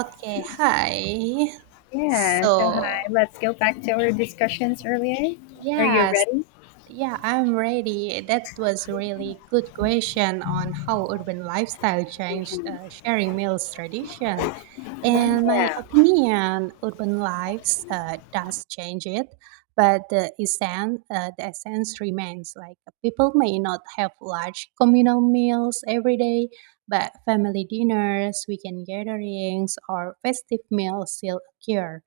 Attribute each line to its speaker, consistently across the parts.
Speaker 1: Okay, hi.
Speaker 2: Yeah,
Speaker 1: So,
Speaker 2: so hi. Let's go back to our discussions earlier. Are you
Speaker 1: yes,
Speaker 2: ready?
Speaker 1: yeah, I'm ready. That was really good question on how urban lifestyle changed sharing meals tradition. In my
Speaker 2: Yeah.
Speaker 1: opinion, urban lives does change it, but the essence remains. Like people may not have large communal meals every day, but family dinners, weekend gatherings, or festive meals still occur.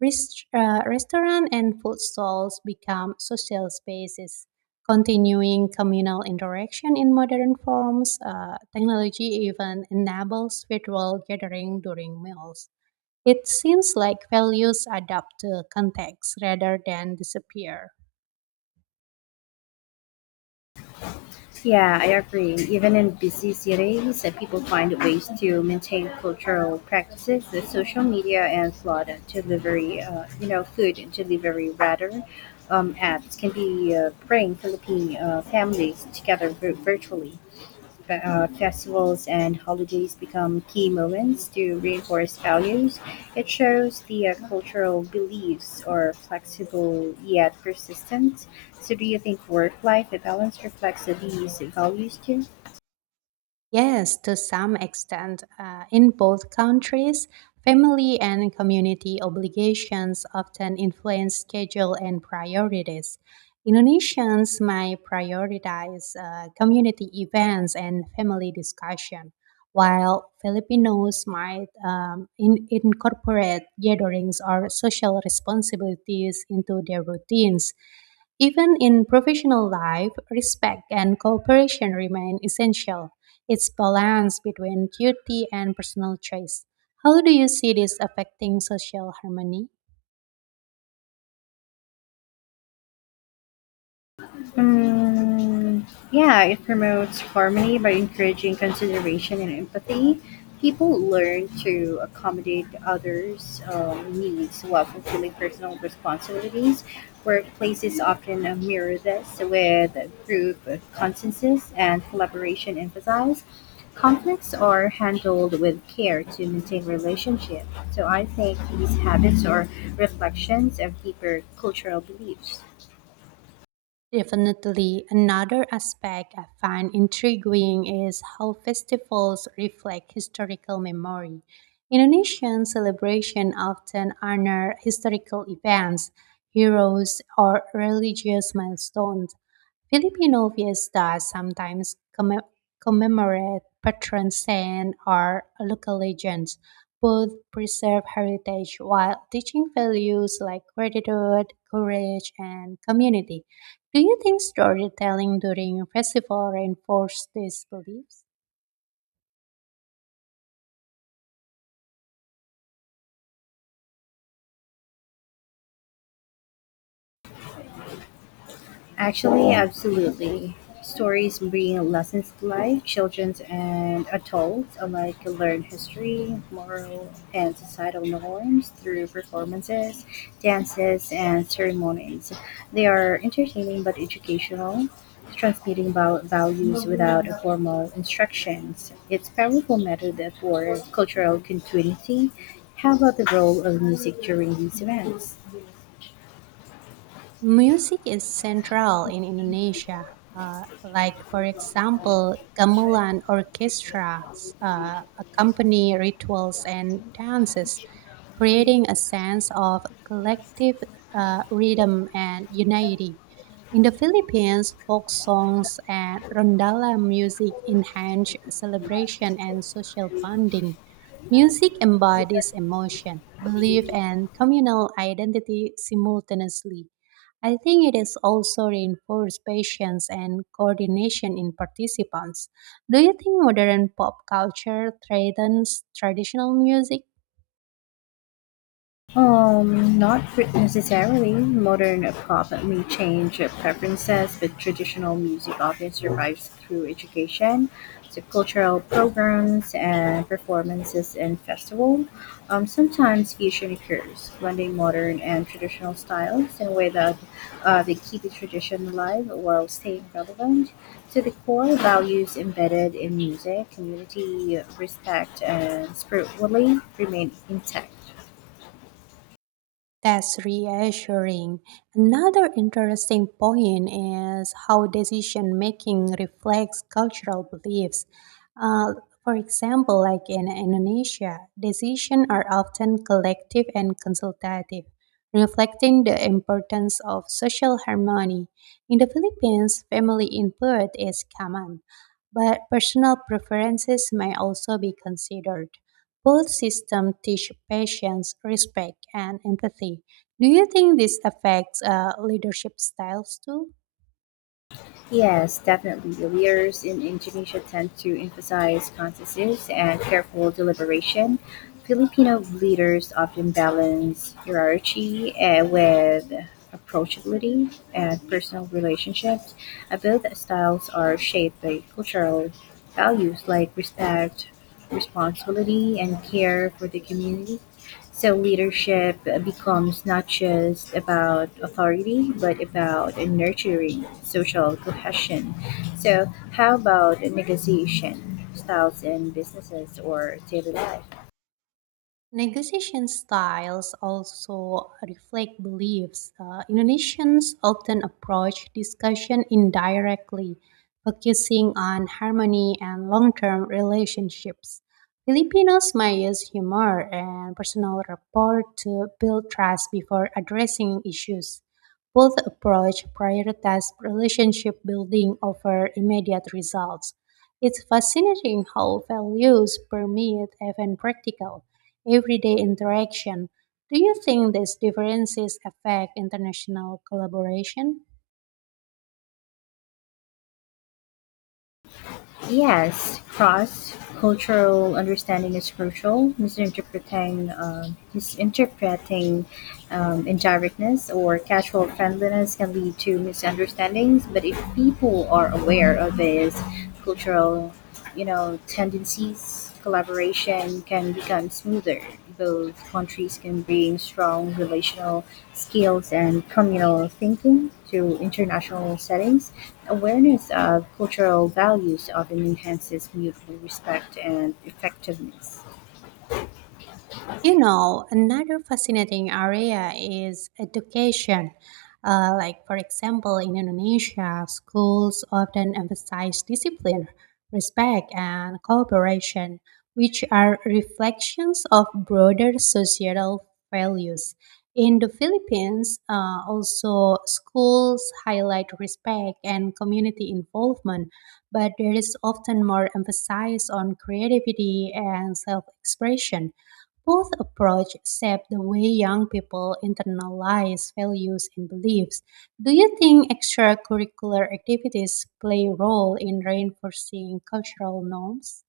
Speaker 1: Restaurant and food stalls become social spaces, continuing communal interaction in modern forms. Technology even enables virtual gathering during meals. It seems like values adapt to context rather than disappear.
Speaker 2: Yeah, I agree. Even in busy cities, people find ways to maintain cultural practices. The social media and food delivery rather, apps can be bring Philippine families together virtually. Festivals and holidays become key moments to reinforce values. It shows the cultural beliefs are flexible yet persistent. So, do you think work life balance reflects these values too?
Speaker 1: Yes, to some extent, in both countries, family and community obligations often influence schedule and priorities. Indonesians might prioritize community events and family discussion, while Filipinos might incorporate gatherings or social responsibilities into their routines. Even in professional life, respect and cooperation remain essential, it's balance between duty and personal choice. How do you see this affecting social harmony?
Speaker 2: Mm, yeah, it promotes harmony by encouraging consideration and empathy. People learn to accommodate others' needs while fulfilling personal responsibilities. Workplaces often mirror this with group consensus and collaboration emphasized. Conflicts are handled with care to maintain relationships. So I think these habits are reflections of deeper cultural beliefs.
Speaker 1: Definitely, another aspect I find intriguing is how festivals reflect historical memory. Indonesian celebration often honor historical events, heroes, or religious milestones. Filipino fiestas sometimes commemorate patron saints or local legends. Both preserve heritage while teaching values like gratitude, courage, and community. Do you think storytelling during festival reinforces these beliefs?
Speaker 2: Actually, absolutely. Stories bring lessons to life. Children and adults alike learn history, moral, and societal norms through performances, dances, and ceremonies. They are entertaining but educational, transmitting values without formal instructions. It's a powerful method for cultural continuity. How about the role of music during these events?
Speaker 1: Music is central in Indonesia. Like, for example, gamelan orchestras accompany rituals and dances, creating a sense of collective rhythm and unity. In the Philippines, folk songs and rondalla music enhance celebration and social bonding. Music embodies emotion, belief, and communal identity simultaneously. I think it is also reinforced patience and coordination in participants. Do you think modern pop culture threatens traditional music?
Speaker 2: Not necessarily. Modern pop may change preferences, but traditional music often survives through education, so cultural programs and performances and festivals. Sometimes fusion occurs, blending modern and traditional styles in a way that they keep the tradition alive while staying relevant. So the core values embedded in music, community, respect, and spiritually remain intact.
Speaker 1: That's reassuring. Another interesting point is how decision making reflects cultural beliefs. Uh, for example, like in Indonesia, decisions are often collective and consultative, reflecting the importance of social harmony. In the Philippines, family input is common, but personal preferences may also be considered. Both systems teach patience, respect, and empathy. Do you think this affects leadership styles too?
Speaker 2: Yes, definitely. The leaders in Indonesia tend to emphasize consensus and careful deliberation. Filipino leaders often balance hierarchy with approachability and personal relationships. Both styles are shaped by cultural values like respect, responsibility, and care for the community. So leadership becomes not just about authority, but about nurturing social cohesion. So, how about negotiation styles in businesses or daily life?
Speaker 1: Negotiation styles also reflect beliefs. Indonesians often approach discussion indirectly, focusing on harmony and long term relationships. Filipinos may use humor and personal rapport to build trust before addressing issues. Both approach prioritize relationship building over immediate results. It's fascinating how values permeate even practical everyday interaction. Do you think these differences affect international collaboration?
Speaker 2: Yes, cross cultural understanding is crucial. Misinterpreting indirectness or casual friendliness can lead to misunderstandings. But if people are aware of these cultural you know, tendencies, collaboration can become smoother. Both countries can bring strong relational skills and communal thinking to international settings. Awareness of cultural values often enhances mutual respect and effectiveness.
Speaker 1: You know, another fascinating area is education. Like, for example, in Indonesia, schools often emphasize discipline, respect, and cooperation, which are reflections of broader societal values. In the Philippines, also schools highlight respect and community involvement, but there is often more emphasis on creativity and self expression. Both approaches shape the way young people internalize values and beliefs. Do you think extracurricular activities play a role in reinforcing cultural norms?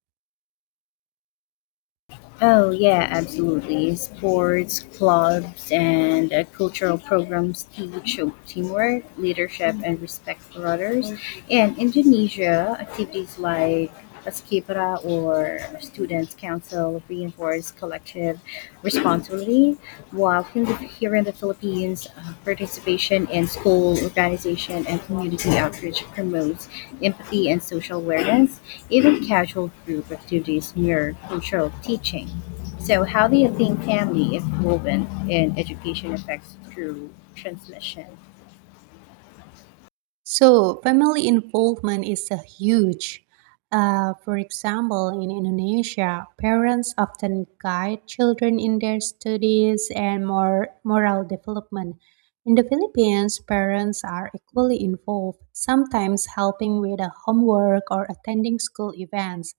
Speaker 2: Oh, yeah, absolutely. Sports, clubs, and cultural programs teach teamwork, leadership, and respect for others. In Indonesia, activities like Paskibra or Students' Council reinforce collective responsibility, Here in the Philippines, participation in school organization and community outreach promotes empathy and social awareness. Even casual group activities mirror cultural teaching. So, how do you think family is woven in education affects through transmission?
Speaker 1: So, family involvement is a huge. For example, in Indonesia, parents often guide children in their studies and more moral development. In the Philippines, parents are equally involved, sometimes helping with the homework or attending school events.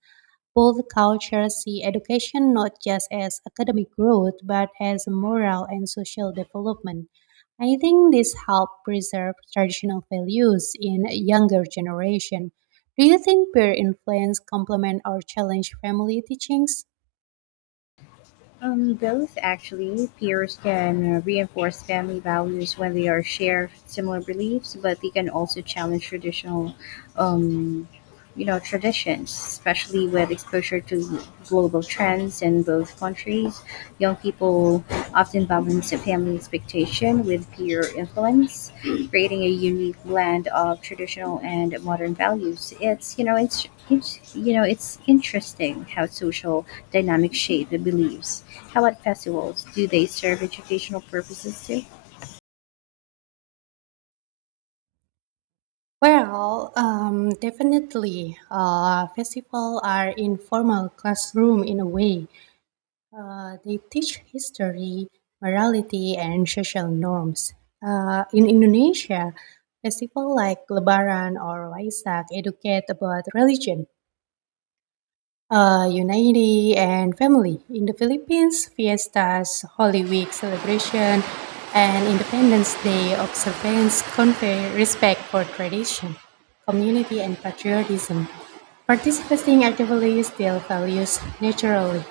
Speaker 1: Both cultures see education not just as academic growth, but as moral and social development. I think this helps preserve traditional values in a younger generation. Do you think peer influence complement or challenge family teachings?
Speaker 2: Both actually. Peers can reinforce family values when they are share similar beliefs, but they can also challenge traditional um, traditions, especially with exposure to global trends. In both countries young people often balance the family expectation with peer influence, creating a unique blend of traditional and modern values. It's you know it's it's you know it's interesting how social dynamics shape the beliefs. How about festivals, do they serve educational purposes too?
Speaker 1: Well, definitely, festivals are informal classroom in a way. They teach history, morality, and social norms. In Indonesia, festivals like Lebaran or Waisak educate about religion, unity and family. In the Philippines, fiestas, Holy Week celebration, and Independence Day observance convey respect for tradition, community, and patriotism. Participating actively still values naturally.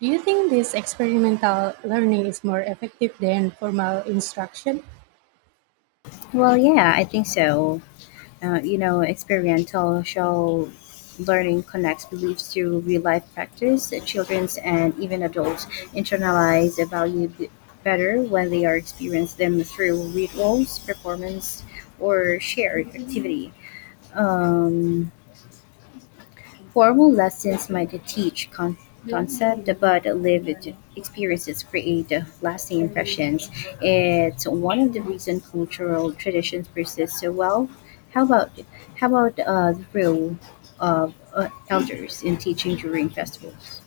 Speaker 1: Do you think this experimental learning is more effective than formal instruction?
Speaker 2: Well, yeah, I think so. Experiential show learning connects beliefs to real life practice. Children's and even adults internalize a better when they are experienced them through rituals, performance, or shared activity. Um, Formal lessons might teach concepts, but lived experiences create lasting impressions. It's one of the reasons cultural traditions persist so well. How about how about the role of elders in teaching during festivals?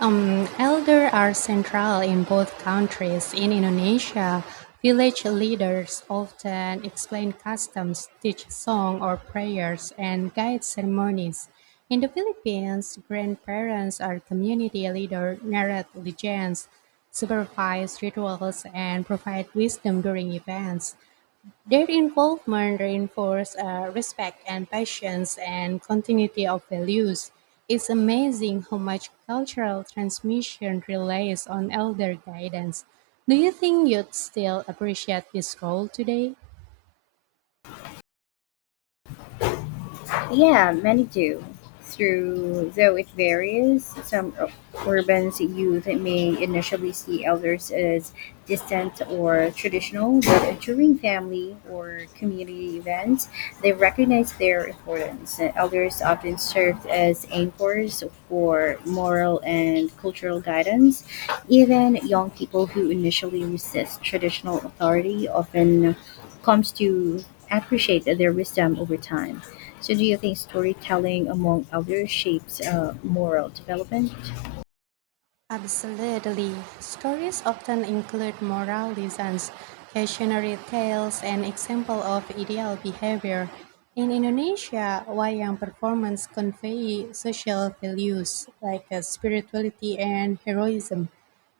Speaker 1: Elder are central in both countries. In Indonesia, village leaders often explain customs, teach song or prayers, and guide ceremonies. In the Philippines, grandparents are community leaders, narrate legends, supervise rituals, and provide wisdom during events. Their involvement reinforced respect and patience and continuity of values. It's amazing how much cultural transmission relies on elder guidance. Do you think you'd still appreciate this role today?
Speaker 2: Yeah, many do. Through though it varies, some urban youth may initially see elders as distant or traditional, but during family or community events, they recognize their importance. Elders often served as anchors for moral and cultural guidance. Even young people who initially resist traditional authority often comes to appreciate their wisdom over time. So, do you think storytelling among elders shapes moral development?
Speaker 1: Absolutely. Stories often include moral lessons, cautionary tales, and example of ideal behavior. In Indonesia, wayang performance convey social values like spirituality and heroism.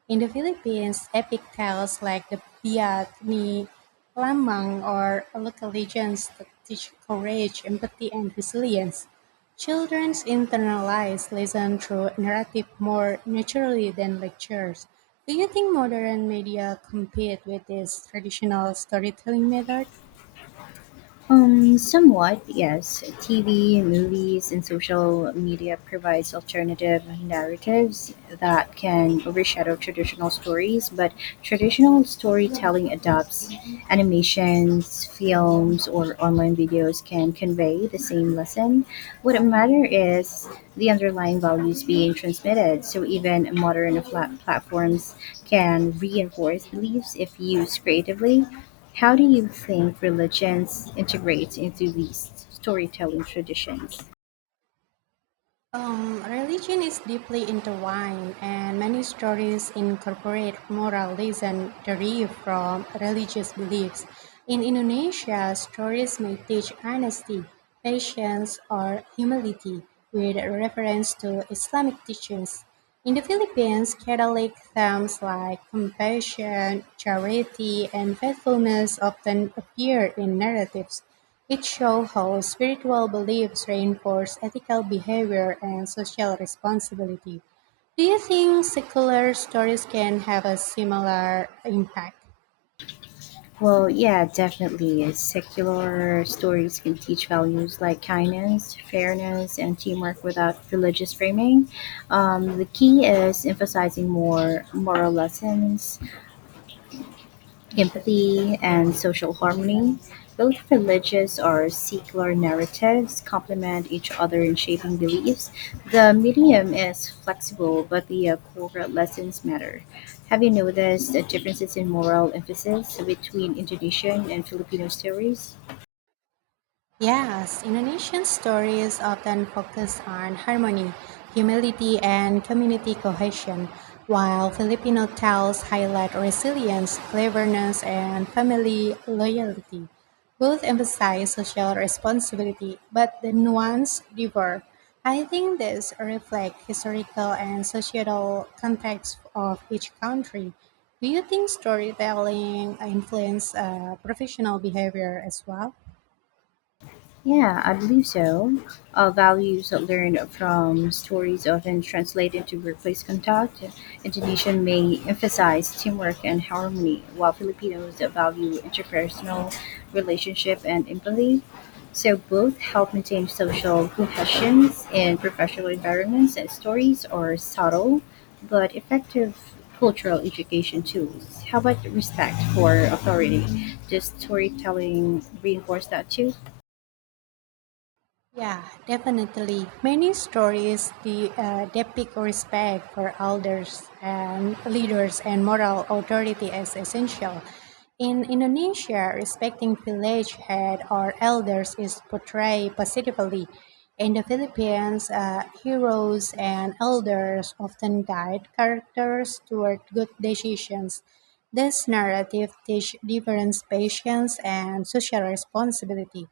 Speaker 1: In the Philippines, epic tales like the Biak Ni Lamang or local legends that teach courage, empathy, and resilience. Children internalize lessons through narrative more naturally than lectures. Do you think modern media compete with this traditional storytelling method?
Speaker 2: Somewhat, yes. TV, movies, and social media provides alternative narratives that can overshadow traditional stories, but traditional storytelling adopts animations, films, or online videos can convey the same lesson. What matter is the underlying values being transmitted. So even modern flat platforms can reinforce beliefs if used creatively. How do you think religions integrate into these storytelling traditions?
Speaker 1: Religion is deeply intertwined, and many stories incorporate moral lessons derived from religious beliefs. In Indonesia, stories may teach honesty, patience, or humility with reference to Islamic teachings. In the Philippines, Catholic themes like compassion, charity, and faithfulness often appear in narratives. It shows how spiritual beliefs reinforce ethical behavior and social responsibility. Do you think secular stories can have a similar impact?
Speaker 2: Well, yeah, definitely. Secular stories can teach values like kindness, fairness, and teamwork without religious framing. The key is emphasizing more moral lessons, empathy, and social harmony. Both religious or secular narratives complement each other in shaping beliefs. The medium is flexible, but the core lessons matter. Have you noticed the differences in moral emphasis between Indonesian and Filipino stories?
Speaker 1: Yes, Indonesian stories often focus on harmony, humility, and community cohesion, while Filipino tales highlight resilience, cleverness, and family loyalty. Both emphasize social responsibility, but the nuance differ. I think this reflects historical and societal context of each country. Do you think storytelling influences professional behavior as well?
Speaker 2: Yeah, I believe so. Values learned from stories often translate into workplace conduct. Indonesian may emphasize teamwork and harmony, while Filipinos value interpersonal relationship and empathy. So both help maintain social cohesions in professional environments, and stories are subtle but effective cultural education tools. How about respect for authority? Does storytelling reinforce that too?
Speaker 1: Yeah, definitely. Many stories depict respect for elders and leaders and moral authority as essential. In Indonesia, respecting village head or elders is portrayed positively. In the Philippines, heroes and elders often guide characters toward good decisions. This narrative teaches difference, patience, and social responsibility.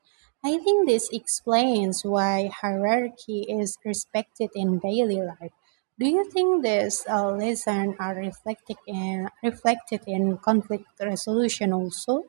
Speaker 1: I think this explains why hierarchy is respected in daily life. Do you think these lessons are reflected in, reflected in conflict resolution also?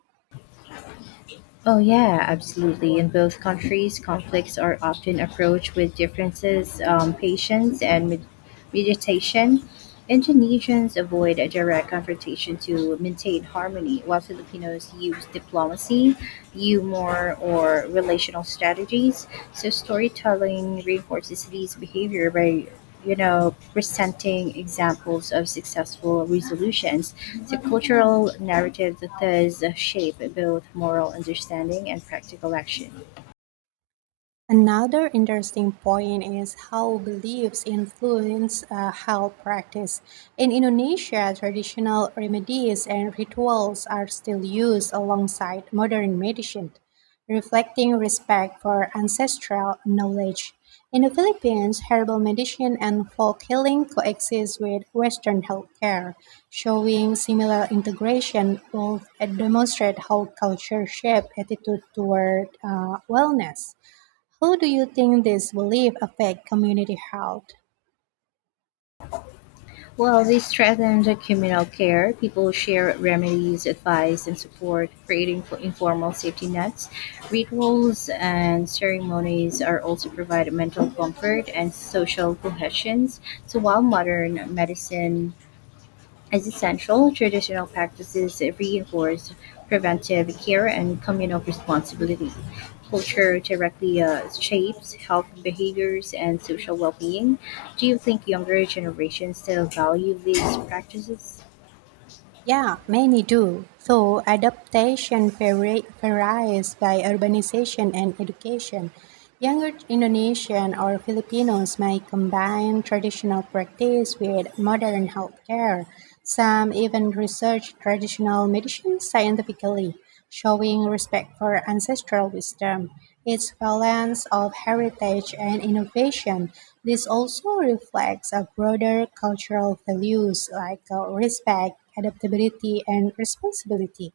Speaker 2: Oh, yeah, absolutely. In both countries, conflicts are often approached with differences, patience, and meditation. Indonesians avoid a direct confrontation to maintain harmony, while Filipinos use diplomacy, humor, or relational strategies. So, storytelling reinforces these behavior by presenting examples of successful resolutions. The cultural narrative that does shape both moral understanding and practical action.
Speaker 1: Another interesting point is how beliefs influence health practice. In Indonesia, traditional remedies and rituals are still used alongside modern medicine, reflecting respect for ancestral knowledge. In the Philippines, herbal medicine and folk healing coexist with Western healthcare, showing similar integration will demonstrate how culture shape attitude toward wellness. How do you think this belief affect community health?
Speaker 2: Well, they strengthen the communal care. People share remedies, advice, and support, creating for informal safety nets. Rituals and ceremonies are also provide mental comfort and social cohesions. So while modern medicine as essential, traditional practices reinforce preventive care and communal responsibility. Culture directly shapes health behaviors and social well being. Do you think younger generations still value these practices?
Speaker 1: Yeah, many do. So adaptation varies by urbanization and education. Younger Indonesian or Filipinos might combine traditional practice with modern healthcare. Some even research traditional medicine scientifically. Showing respect for ancestral wisdom, its balance of heritage and innovation, this also reflects a broader cultural values like respect, adaptability, and responsibility.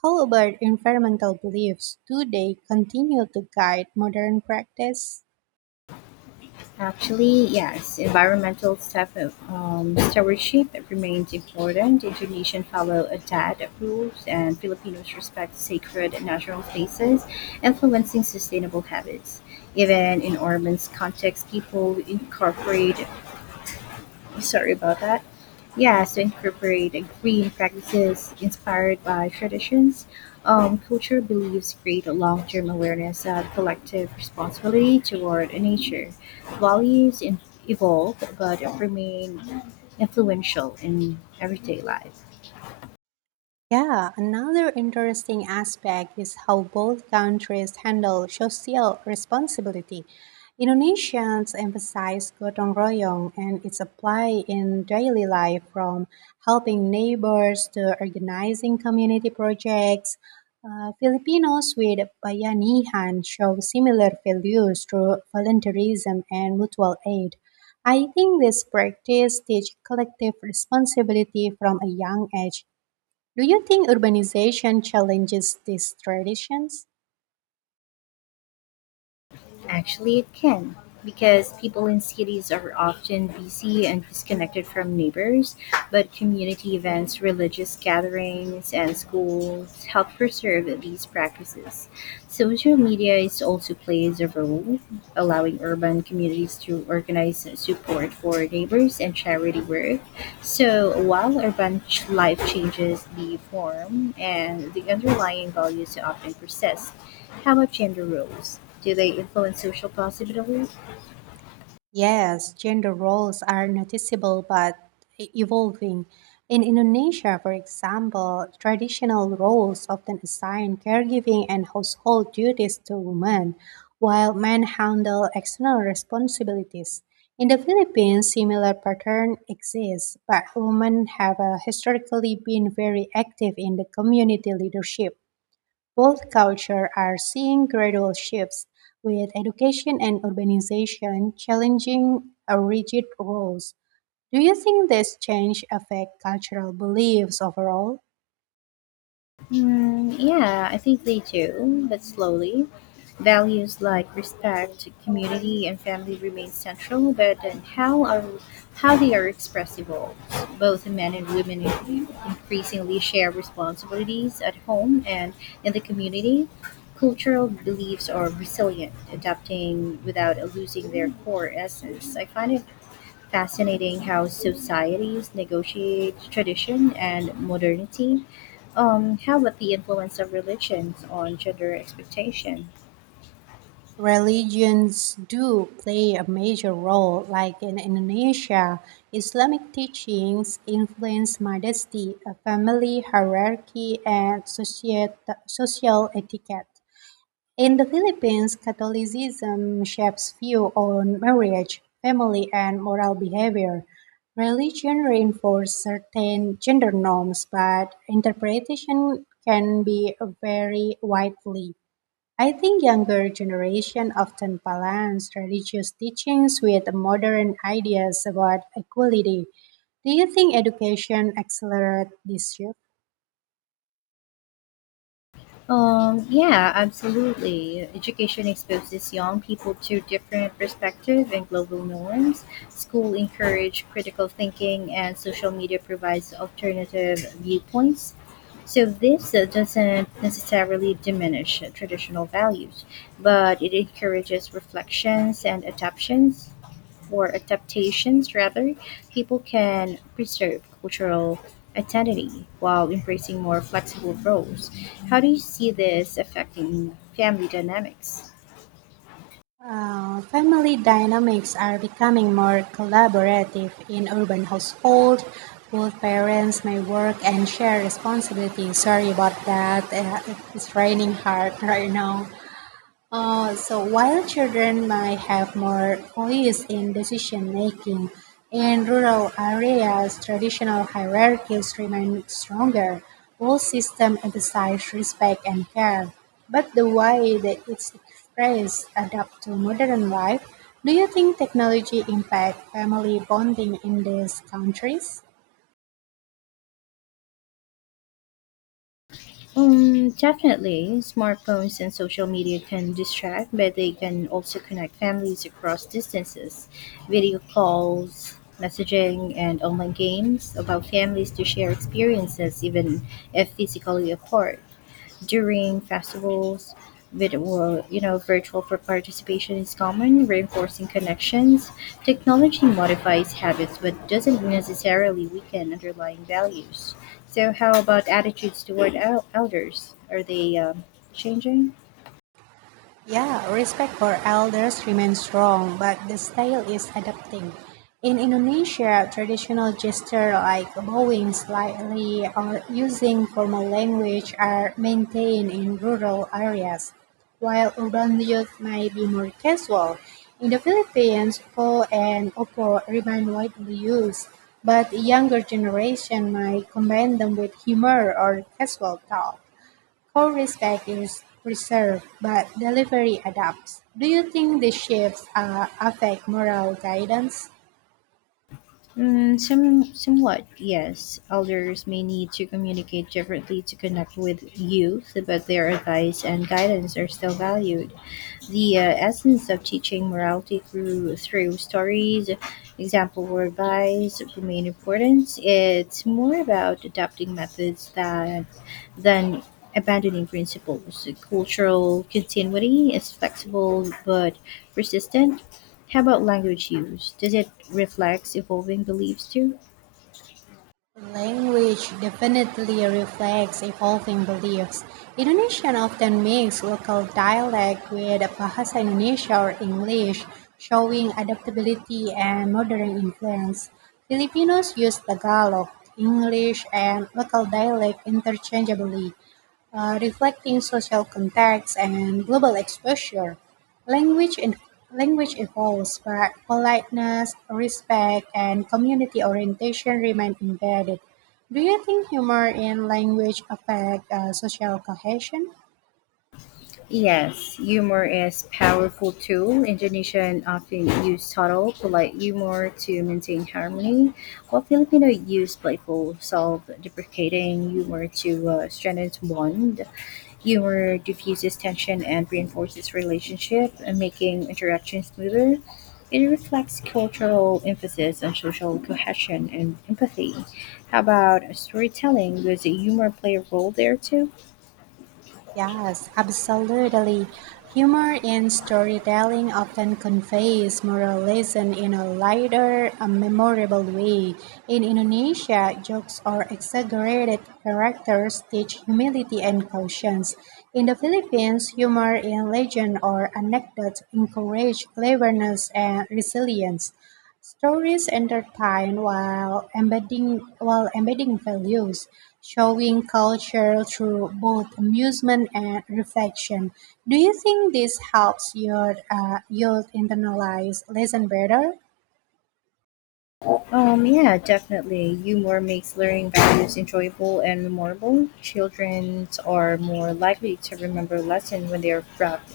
Speaker 1: How about environmental beliefs? Do they continue to guide modern practice?
Speaker 2: Actually, yes, environmental stewardship remains important. Indonesians follow a DAD rules, and Filipinos respect sacred natural spaces, influencing sustainable habits. Even in urban contexts, people incorporate sorry about that. Yeah, so incorporating green practices inspired by traditions. Culture beliefs create a long term awareness of collective responsibility toward nature. Values in, evolve but remain influential in everyday life.
Speaker 1: Yeah, another interesting aspect is how both countries handle social responsibility. Indonesians emphasize gotong royong and its apply in daily life from helping neighbors to organizing community projects. Filipinos with bayanihan show similar values through volunteerism and mutual aid. I think this practice teach collective responsibility from a young age. Do you think urbanization challenges these traditions?
Speaker 2: Actually, it can, because people in cities are often busy and disconnected from neighbors, but community events, religious gatherings, and schools help preserve these practices. Social media is also plays a role, allowing urban communities to organize support for neighbors and charity work. So, while urban life changes the form and the underlying values often persist. How about gender roles? Do they influence social positively?
Speaker 1: Yes, gender roles are noticeable but evolving. In Indonesia, for example, traditional roles often assign caregiving and household duties to women, while men handle external responsibilities. In the Philippines, similar pattern exists, but women have historically been very active in the community leadership. Both cultures are seeing gradual shifts, with education and urbanization challenging a rigid rules. Do you think this change affect cultural beliefs overall?
Speaker 2: Yeah, I think they do, but slowly. Values like respect, community, and family remain central, but then how they are expressed evolves. Both men and women increasingly share responsibilities at home and in the community. Cultural beliefs are resilient, adapting without losing their core essence. I find it fascinating how societies negotiate tradition and modernity. How about the influence of religions on gender expectation?
Speaker 1: Religions do play a major role, like in Indonesia, Islamic teachings influence modesty, a family hierarchy, and social etiquette. In the Philippines, Catholicism shapes view on marriage, family, and moral behavior. Religion reinforces certain gender norms, but interpretation can be very widely. I think younger generation often balance religious teachings with modern ideas about equality. Do you think education accelerates this shift?
Speaker 2: Yeah, absolutely. Education exposes young people to different perspectives and global norms. School encourage critical thinking, and social media provides alternative viewpoints. So this doesn't necessarily diminish traditional values, but it encourages reflections and adaptations rather, people can preserve cultural identity while embracing more flexible roles. How do you see this affecting family dynamics?
Speaker 1: Family dynamics are becoming more collaborative in urban households. Both parents may work and share responsibilities. Sorry about that. It's raining hard right now. So while children might have more voice in decision making, in rural areas, traditional hierarchies remain stronger. All systems emphasize respect and care, but the way that it's expressed adapt to modern life. Do you think technology impact family bonding in these countries?
Speaker 2: Definitely, smartphones and social media can distract, but they can also connect families across distances. Video calls, messaging, and online games allow families to share experiences even if physically apart. During festivals. Virtual for participation is common, reinforcing connections. Technology modifies habits but doesn't necessarily weaken underlying values. So, how about attitudes toward elders? Are they changing?
Speaker 1: Yeah, respect for elders remains strong, but the style is adapting. In Indonesia, traditional gestures like bowing slightly or using formal language are maintained in rural areas, while urban youth may be more casual. In the Philippines, po and opo remain widely used, but younger generation might combine them with humor or casual talk. Co-respect is preserved, but delivery adapts. Do you think these shifts affect moral guidance?
Speaker 2: Somewhat, yes. Elders may need to communicate differently to connect with youth, but their advice and guidance are still valued. The essence of teaching morality through stories, example, or advice remain important. It's more about adapting methods that than abandoning principles. Cultural continuity is flexible but persistent. How about language use, does it reflect evolving beliefs too?
Speaker 1: Language definitely reflects evolving beliefs. Indonesian often makes local dialect with Bahasa Indonesia or English, showing adaptability and modern influence. Filipinos use Tagalog, English, and local dialect interchangeably, reflecting social context and global exposure. Language in, Language evolves, but politeness, respect, and community orientation remain embedded. Do you think humor in language affect social cohesion?
Speaker 2: Yes, humor is powerful tool. Indonesian often use subtle, polite humor to maintain harmony, while Filipino use playful, self-deprecating humor to strengthen bond. Humor diffuses tension and reinforces relationship, making interactions smoother. It reflects cultural emphasis on social cohesion and empathy. How about storytelling? Does humor play a role there too?
Speaker 1: Yes, absolutely. Humor in storytelling often conveys moral lesson in a lighter, a memorable way. In Indonesia, jokes or exaggerated characters teach humility and caution. In the Philippines, humor in legend or anecdote encourage cleverness and resilience. Stories entertain while embedding values, showing culture through both amusement and reflection. Do you think this helps your youth internalize lesson better?
Speaker 2: Yeah, definitely. Humor makes learning values enjoyable and memorable. Children are more likely to remember lessons when they are wrapped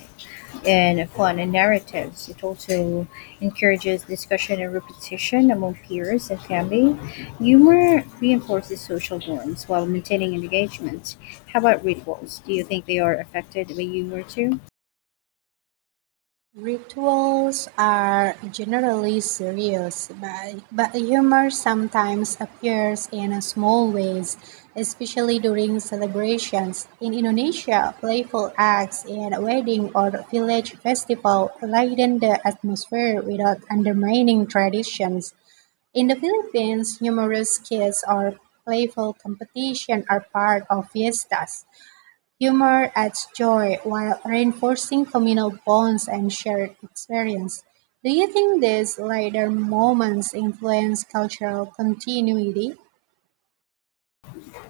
Speaker 2: and fun and narratives. It also encourages discussion and repetition among peers and family. Humor reinforces social norms while maintaining engagement. How about rituals? Do you think they are affected by humor too?
Speaker 1: Rituals are generally serious, but humor sometimes appears in small ways, especially during celebrations. In Indonesia, playful acts in a wedding or village festival lighten the atmosphere without undermining traditions. In the Philippines, humorous skits or playful competition are part of fiestas. Humor adds joy while reinforcing communal bonds and shared experience. Do you think these lighter moments influence cultural continuity?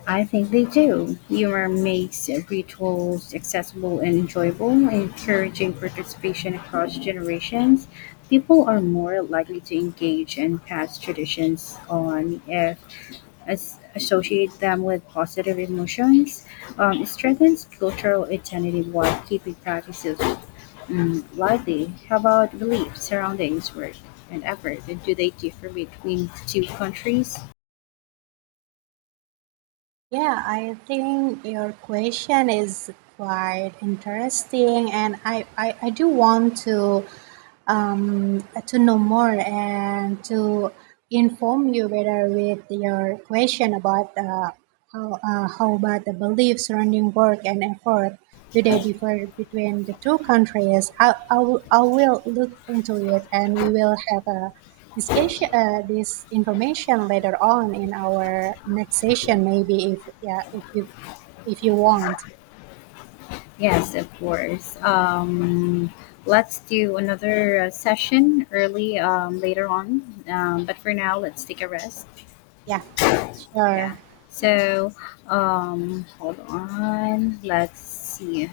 Speaker 2: I think they do. Humor makes rituals accessible and enjoyable, encouraging participation across generations. People are more likely to engage in past traditions on if as associate them with positive emotions. It strengthens cultural identity while keeping practices lively. How about beliefs, surroundings, work, and effort? And do they differ between two countries?
Speaker 1: Yeah, I think your question is quite interesting, and I do want to know more and to inform you better with your question about how about the beliefs surrounding work and effort. Do they differ between the two countries? I will look into it and we will have a discussion, this information later on in our next session, maybe if you want.
Speaker 2: Yes, of course. Let's do another session early later on. But for now, let's take a rest.
Speaker 1: Yeah, sure.
Speaker 2: Yeah. So, hold on. Let's see.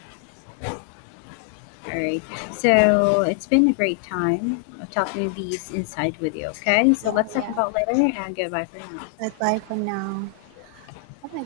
Speaker 2: All right. So, it's been a great time talking these inside with you. Okay. So,
Speaker 1: Yeah,
Speaker 2: let's talk
Speaker 1: yeah.
Speaker 2: about later and goodbye for now.
Speaker 1: Bye bye for now. Oh my